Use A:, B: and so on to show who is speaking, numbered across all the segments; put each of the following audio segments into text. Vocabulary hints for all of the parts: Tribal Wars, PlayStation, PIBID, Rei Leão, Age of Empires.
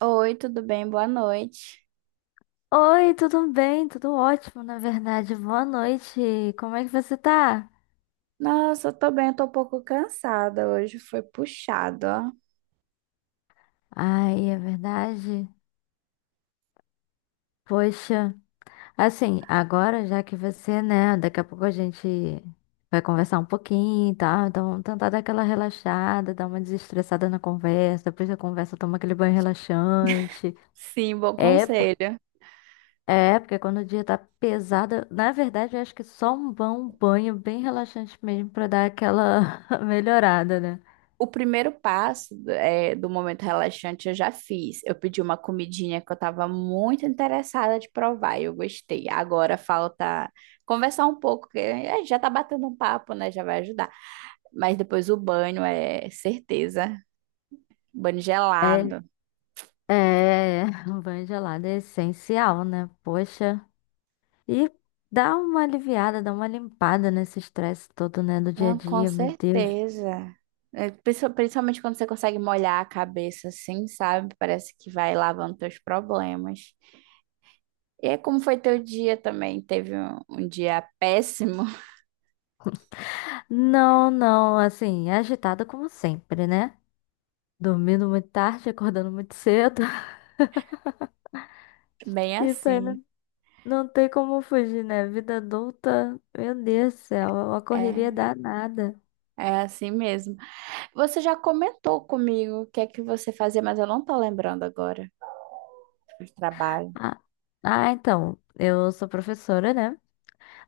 A: Oi, tudo bem? Boa noite.
B: Oi, tudo bem? Tudo ótimo, na verdade. Boa noite. Como é que você tá?
A: Nossa, eu tô bem, eu tô um pouco cansada hoje, foi puxado, ó.
B: Ai, é verdade. Poxa, assim, agora já que você, né, daqui a pouco a gente vai conversar um pouquinho e tal, então tentar dar aquela relaxada, dar uma desestressada na conversa, depois da conversa toma aquele banho relaxante.
A: Sim, bom
B: É, por-
A: conselho.
B: é, porque quando o dia tá pesado, na verdade eu acho que é só um bom banho bem relaxante mesmo pra dar aquela melhorada, né?
A: O primeiro passo do momento relaxante eu já fiz. Eu pedi uma comidinha que eu tava muito interessada de provar e eu gostei. Agora falta conversar um pouco, que é, já tá batendo um papo, né? Já vai ajudar. Mas depois o banho é certeza. Banho
B: É,
A: gelado.
B: É, um banho gelado é essencial, né? Poxa. E dá uma aliviada, dá uma limpada nesse estresse todo, né, do dia a
A: Não, com
B: dia, meu Deus.
A: certeza. É, principalmente quando você consegue molhar a cabeça assim, sabe? Parece que vai lavando teus problemas. E é como foi teu dia também? Teve um dia péssimo?
B: Não, não, assim, agitada como sempre, né? Dormindo muito tarde, acordando muito cedo.
A: Bem
B: Isso aí
A: assim.
B: não, não tem como fugir, né? Vida adulta, meu Deus do céu, é uma correria
A: É,
B: danada.
A: é assim mesmo. Você já comentou comigo o que é que você fazia, mas eu não tô lembrando agora do trabalho.
B: Ah, ah, então, eu sou professora, né?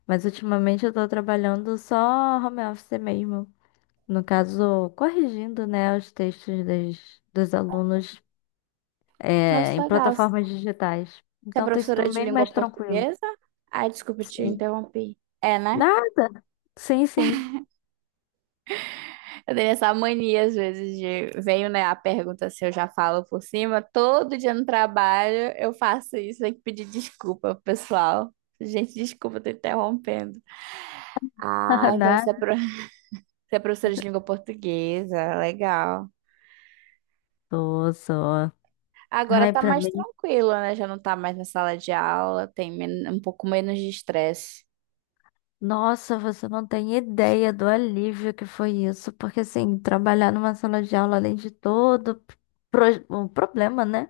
B: Mas ultimamente eu tô trabalhando só home office mesmo. No caso, corrigindo, né, os dos alunos, em
A: Nossa, legal. Você
B: plataformas digitais.
A: é
B: Então tem
A: professora
B: sido
A: de
B: bem
A: língua
B: mais tranquilo.
A: portuguesa? Ai, desculpa, te
B: Sim.
A: interrompi. É, né?
B: Nada. Sim, sim.
A: Eu tenho essa mania, às vezes, de venho, né, a pergunta se eu já falo por cima. Todo dia no trabalho eu faço isso, tenho que pedir desculpa pro pessoal. Gente, desculpa, tô interrompendo. Ah, então
B: Nada.
A: você é professora de língua portuguesa, legal.
B: Tô só.
A: Agora
B: Ai,
A: tá
B: pra
A: mais
B: mim.
A: tranquilo, né? Já não tá mais na sala de aula, tem um pouco menos de estresse.
B: Nossa, você não tem ideia do alívio que foi isso, porque assim, trabalhar numa sala de aula, além de todo o problema, né?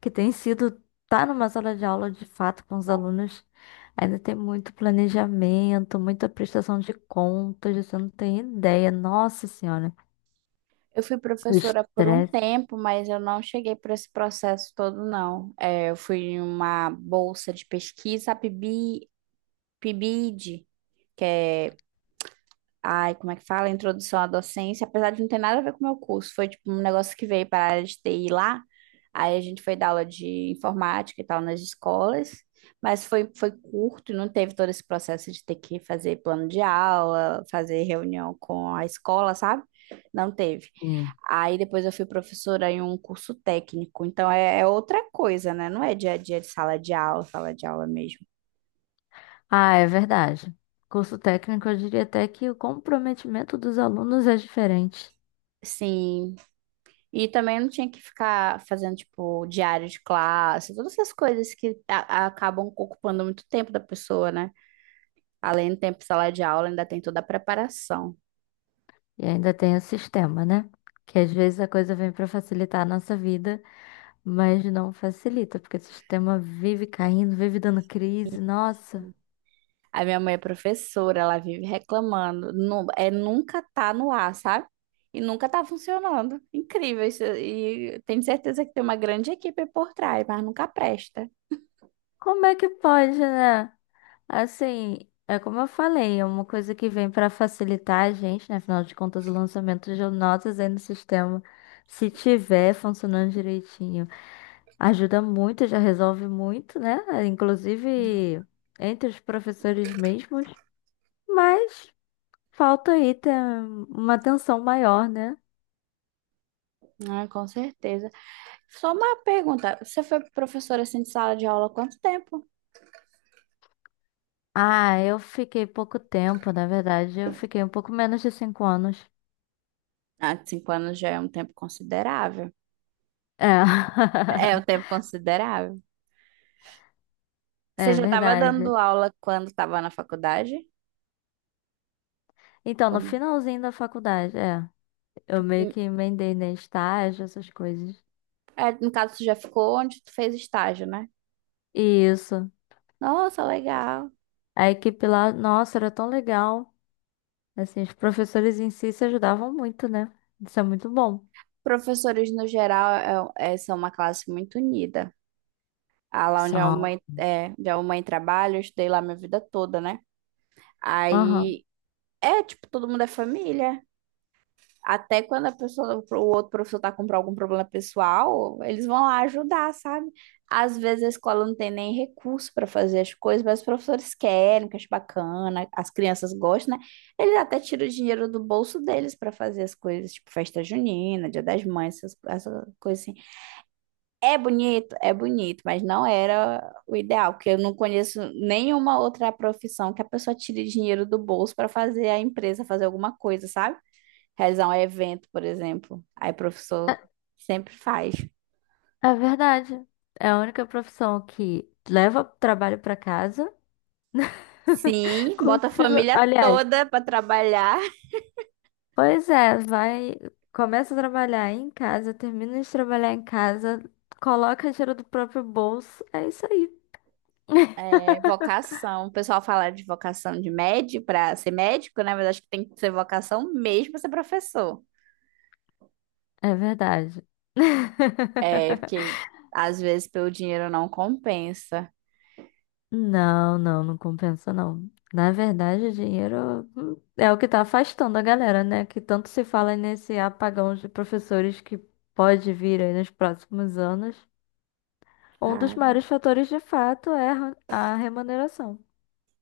B: Que tem sido estar numa sala de aula de fato com os alunos, ainda tem muito planejamento, muita prestação de contas, você não tem ideia. Nossa Senhora,
A: Eu fui
B: o
A: professora por um
B: estresse.
A: tempo, mas eu não cheguei para esse processo todo, não. É, eu fui em uma bolsa de pesquisa, a PIBID, que é, ai, como é que fala? Introdução à docência, apesar de não ter nada a ver com o meu curso, foi tipo um negócio que veio para a área de TI lá. Aí a gente foi dar aula de informática e tal nas escolas, mas foi curto, não teve todo esse processo de ter que fazer plano de aula, fazer reunião com a escola, sabe? Não teve.
B: Sim.
A: Aí depois eu fui professora em um curso técnico, então é outra coisa, né? Não é dia a dia de sala de aula mesmo.
B: Ah, é verdade. Curso técnico, eu diria até que o comprometimento dos alunos é diferente.
A: Sim, e também não tinha que ficar fazendo, tipo, diário de classe, todas essas coisas que acabam ocupando muito tempo da pessoa, né? Além do tempo de sala de aula, ainda tem toda a preparação.
B: E ainda tem o sistema, né? Que às vezes a coisa vem para facilitar a nossa vida, mas não facilita, porque o sistema vive caindo, vive dando crise. Nossa,
A: A minha mãe é professora, ela vive reclamando. Nunca tá no ar, sabe? E nunca tá funcionando. Incrível isso. E tenho certeza que tem uma grande equipe por trás, mas nunca presta.
B: como é que pode, né? Assim, é como eu falei, é uma coisa que vem para facilitar a gente, né? Afinal de contas, o lançamento de notas aí no sistema, se tiver funcionando direitinho, ajuda muito, já resolve muito, né? Inclusive entre os professores mesmos, mas falta aí ter uma atenção maior, né?
A: Ah, com certeza. Só uma pergunta. Você foi professora assim de sala de aula há quanto tempo?
B: Ah, eu fiquei pouco tempo, na verdade, eu fiquei um pouco menos de 5 anos.
A: Ah, 5 anos já é um tempo considerável.
B: É,
A: É um tempo considerável. Você
B: é
A: já estava
B: verdade.
A: dando aula quando estava na faculdade?
B: Então, no
A: Ou-
B: finalzinho da faculdade, é. Eu meio
A: hum,
B: que emendei, né? Estágio, essas coisas.
A: É, no caso, você já ficou onde tu fez estágio, né?
B: E isso.
A: Nossa, legal.
B: A equipe lá, nossa, era tão legal. Assim, os professores em si se ajudavam muito, né? Isso é muito bom.
A: Professores, no geral, são uma classe muito unida. Ah, lá onde a
B: São.
A: mãe, é, onde a mãe trabalha, eu estudei lá minha vida toda, né?
B: Aham.
A: Aí, é, tipo, todo mundo é família. Até quando a pessoa, o outro professor tá com algum problema pessoal, eles vão lá ajudar, sabe? Às vezes a escola não tem nem recurso para fazer as coisas, mas os professores querem, que acho bacana, as crianças gostam, né? Eles até tiram o dinheiro do bolso deles para fazer as coisas, tipo festa junina, Dia das Mães, essas coisas assim. É bonito, mas não era o ideal, porque eu não conheço nenhuma outra profissão que a pessoa tire dinheiro do bolso para fazer a empresa fazer alguma coisa, sabe? Realizar um evento, por exemplo. Aí o professor sempre faz.
B: É, é verdade. É a única profissão que leva trabalho pra casa.
A: Sim, bota a
B: Continua.
A: família
B: Aliás,
A: toda para trabalhar.
B: pois é, vai. Começa a trabalhar em casa, termina de trabalhar em casa, coloca dinheiro do próprio bolso. É isso aí.
A: É, vocação. O pessoal fala de vocação de médico para ser médico, né? Mas acho que tem que ser vocação mesmo para ser professor.
B: É verdade.
A: É, porque às vezes pelo dinheiro não compensa.
B: Não, não, compensa não. Na verdade, o dinheiro, é o que tá afastando a galera, né? Que tanto se fala nesse apagão de professores que pode vir aí nos próximos anos. Um dos
A: Cara.
B: maiores fatores, de fato, é a remuneração.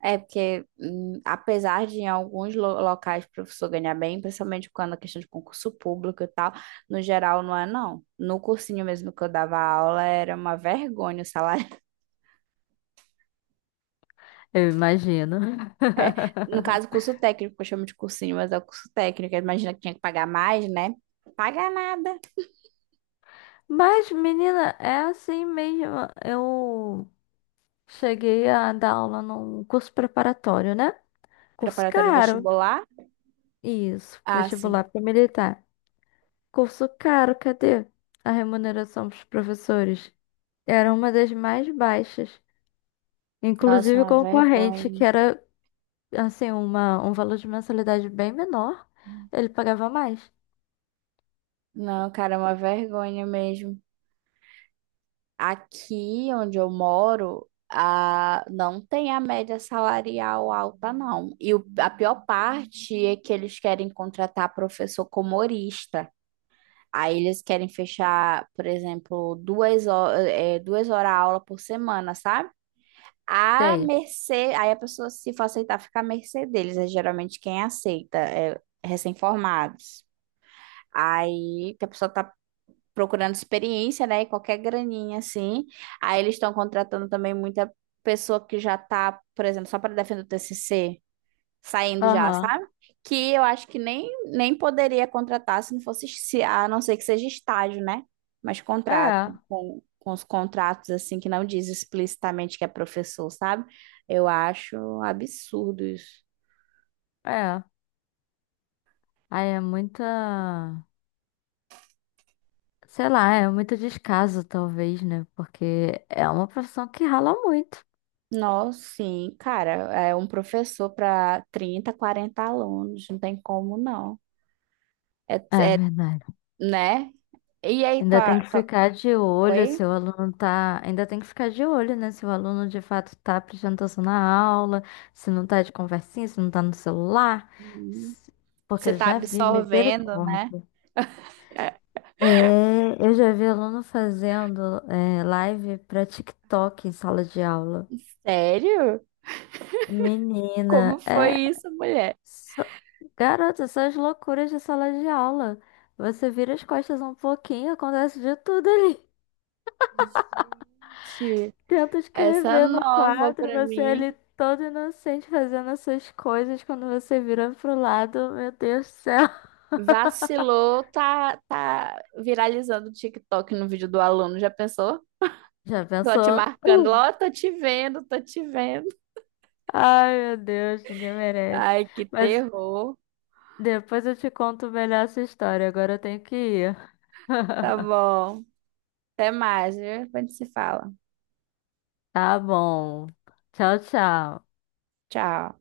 A: É porque, apesar de em alguns locais o professor ganhar bem, principalmente quando a questão de concurso público e tal, no geral não é não. No cursinho mesmo que eu dava aula era uma vergonha o salário.
B: Eu imagino.
A: É, no caso, curso técnico, eu chamo de cursinho, mas é o curso técnico. Imagina que tinha que pagar mais, né? Pagar nada.
B: Mas, menina, é assim mesmo. Eu cheguei a dar aula num curso preparatório, né? Curso
A: Preparatório
B: caro.
A: vestibular?
B: Isso,
A: Ah,
B: vestibular
A: sim.
B: para militar. Curso caro, cadê? A remuneração dos professores era uma das mais baixas.
A: Nossa,
B: Inclusive o
A: uma
B: concorrente, que
A: vergonha.
B: era assim, um valor de mensalidade bem menor, ele pagava mais.
A: Não, cara, é uma vergonha mesmo. Aqui onde eu moro, a, não tem a média salarial alta, não. E a pior parte é que eles querem contratar professor como horista. Aí eles querem fechar, por exemplo, duas horas aula por semana, sabe? A
B: Tem.
A: mercê, aí a pessoa, se for aceitar, fica à mercê deles. É geralmente quem aceita, é recém-formados. Aí que a pessoa tá procurando experiência, né? E qualquer graninha assim. Aí eles estão contratando também muita pessoa que já tá, por exemplo, só para defender o TCC, saindo já,
B: Aham.
A: sabe? Que eu acho que nem poderia contratar se não fosse, a não ser que seja estágio, né? Mas contrato,
B: É,
A: com os contratos assim que não diz explicitamente que é professor, sabe? Eu acho absurdo isso.
B: é. Aí é muita. Sei lá, é muito descaso, talvez, né? Porque é uma profissão que rala muito.
A: Nossa, sim, cara, é um professor para 30, 40 alunos, não tem como não. É,
B: É
A: é
B: verdade.
A: né? E aí,
B: Ainda
A: tua
B: tem que
A: tua
B: ficar de olho se
A: Oi?
B: o aluno tá. Ainda tem que ficar de olho, né? Se o aluno de fato tá prestando atenção na aula, se não tá de conversinha, se não tá no celular.
A: Hum,
B: se- Porque
A: Você
B: eu
A: tá
B: já vi,
A: absorvendo, né?
B: misericórdia. É, eu já vi aluno fazendo live pra TikTok em sala de aula.
A: Sério? Como
B: Menina,
A: foi
B: é.
A: isso, mulher?
B: só- Garota, essas loucuras de sala de aula. Você vira as costas um pouquinho, acontece de tudo ali.
A: Gente,
B: Tenta
A: essa é
B: escrever no
A: nova
B: quadro,
A: pra
B: você é ali
A: mim.
B: todo inocente fazendo as suas coisas, quando você vira pro lado, meu Deus do céu.
A: Vacilou, tá viralizando o TikTok no vídeo do aluno, já pensou?
B: Já
A: Tô te
B: pensou?
A: marcando lá, ó, tô te vendo, tô te vendo.
B: Ai, meu Deus, ninguém merece.
A: Ai, que
B: Mas
A: terror.
B: depois eu te conto melhor essa história, agora eu tenho que ir.
A: Tá bom. Até mais, viu? Depois a gente se fala.
B: Tá bom. Tchau, tchau.
A: Tchau.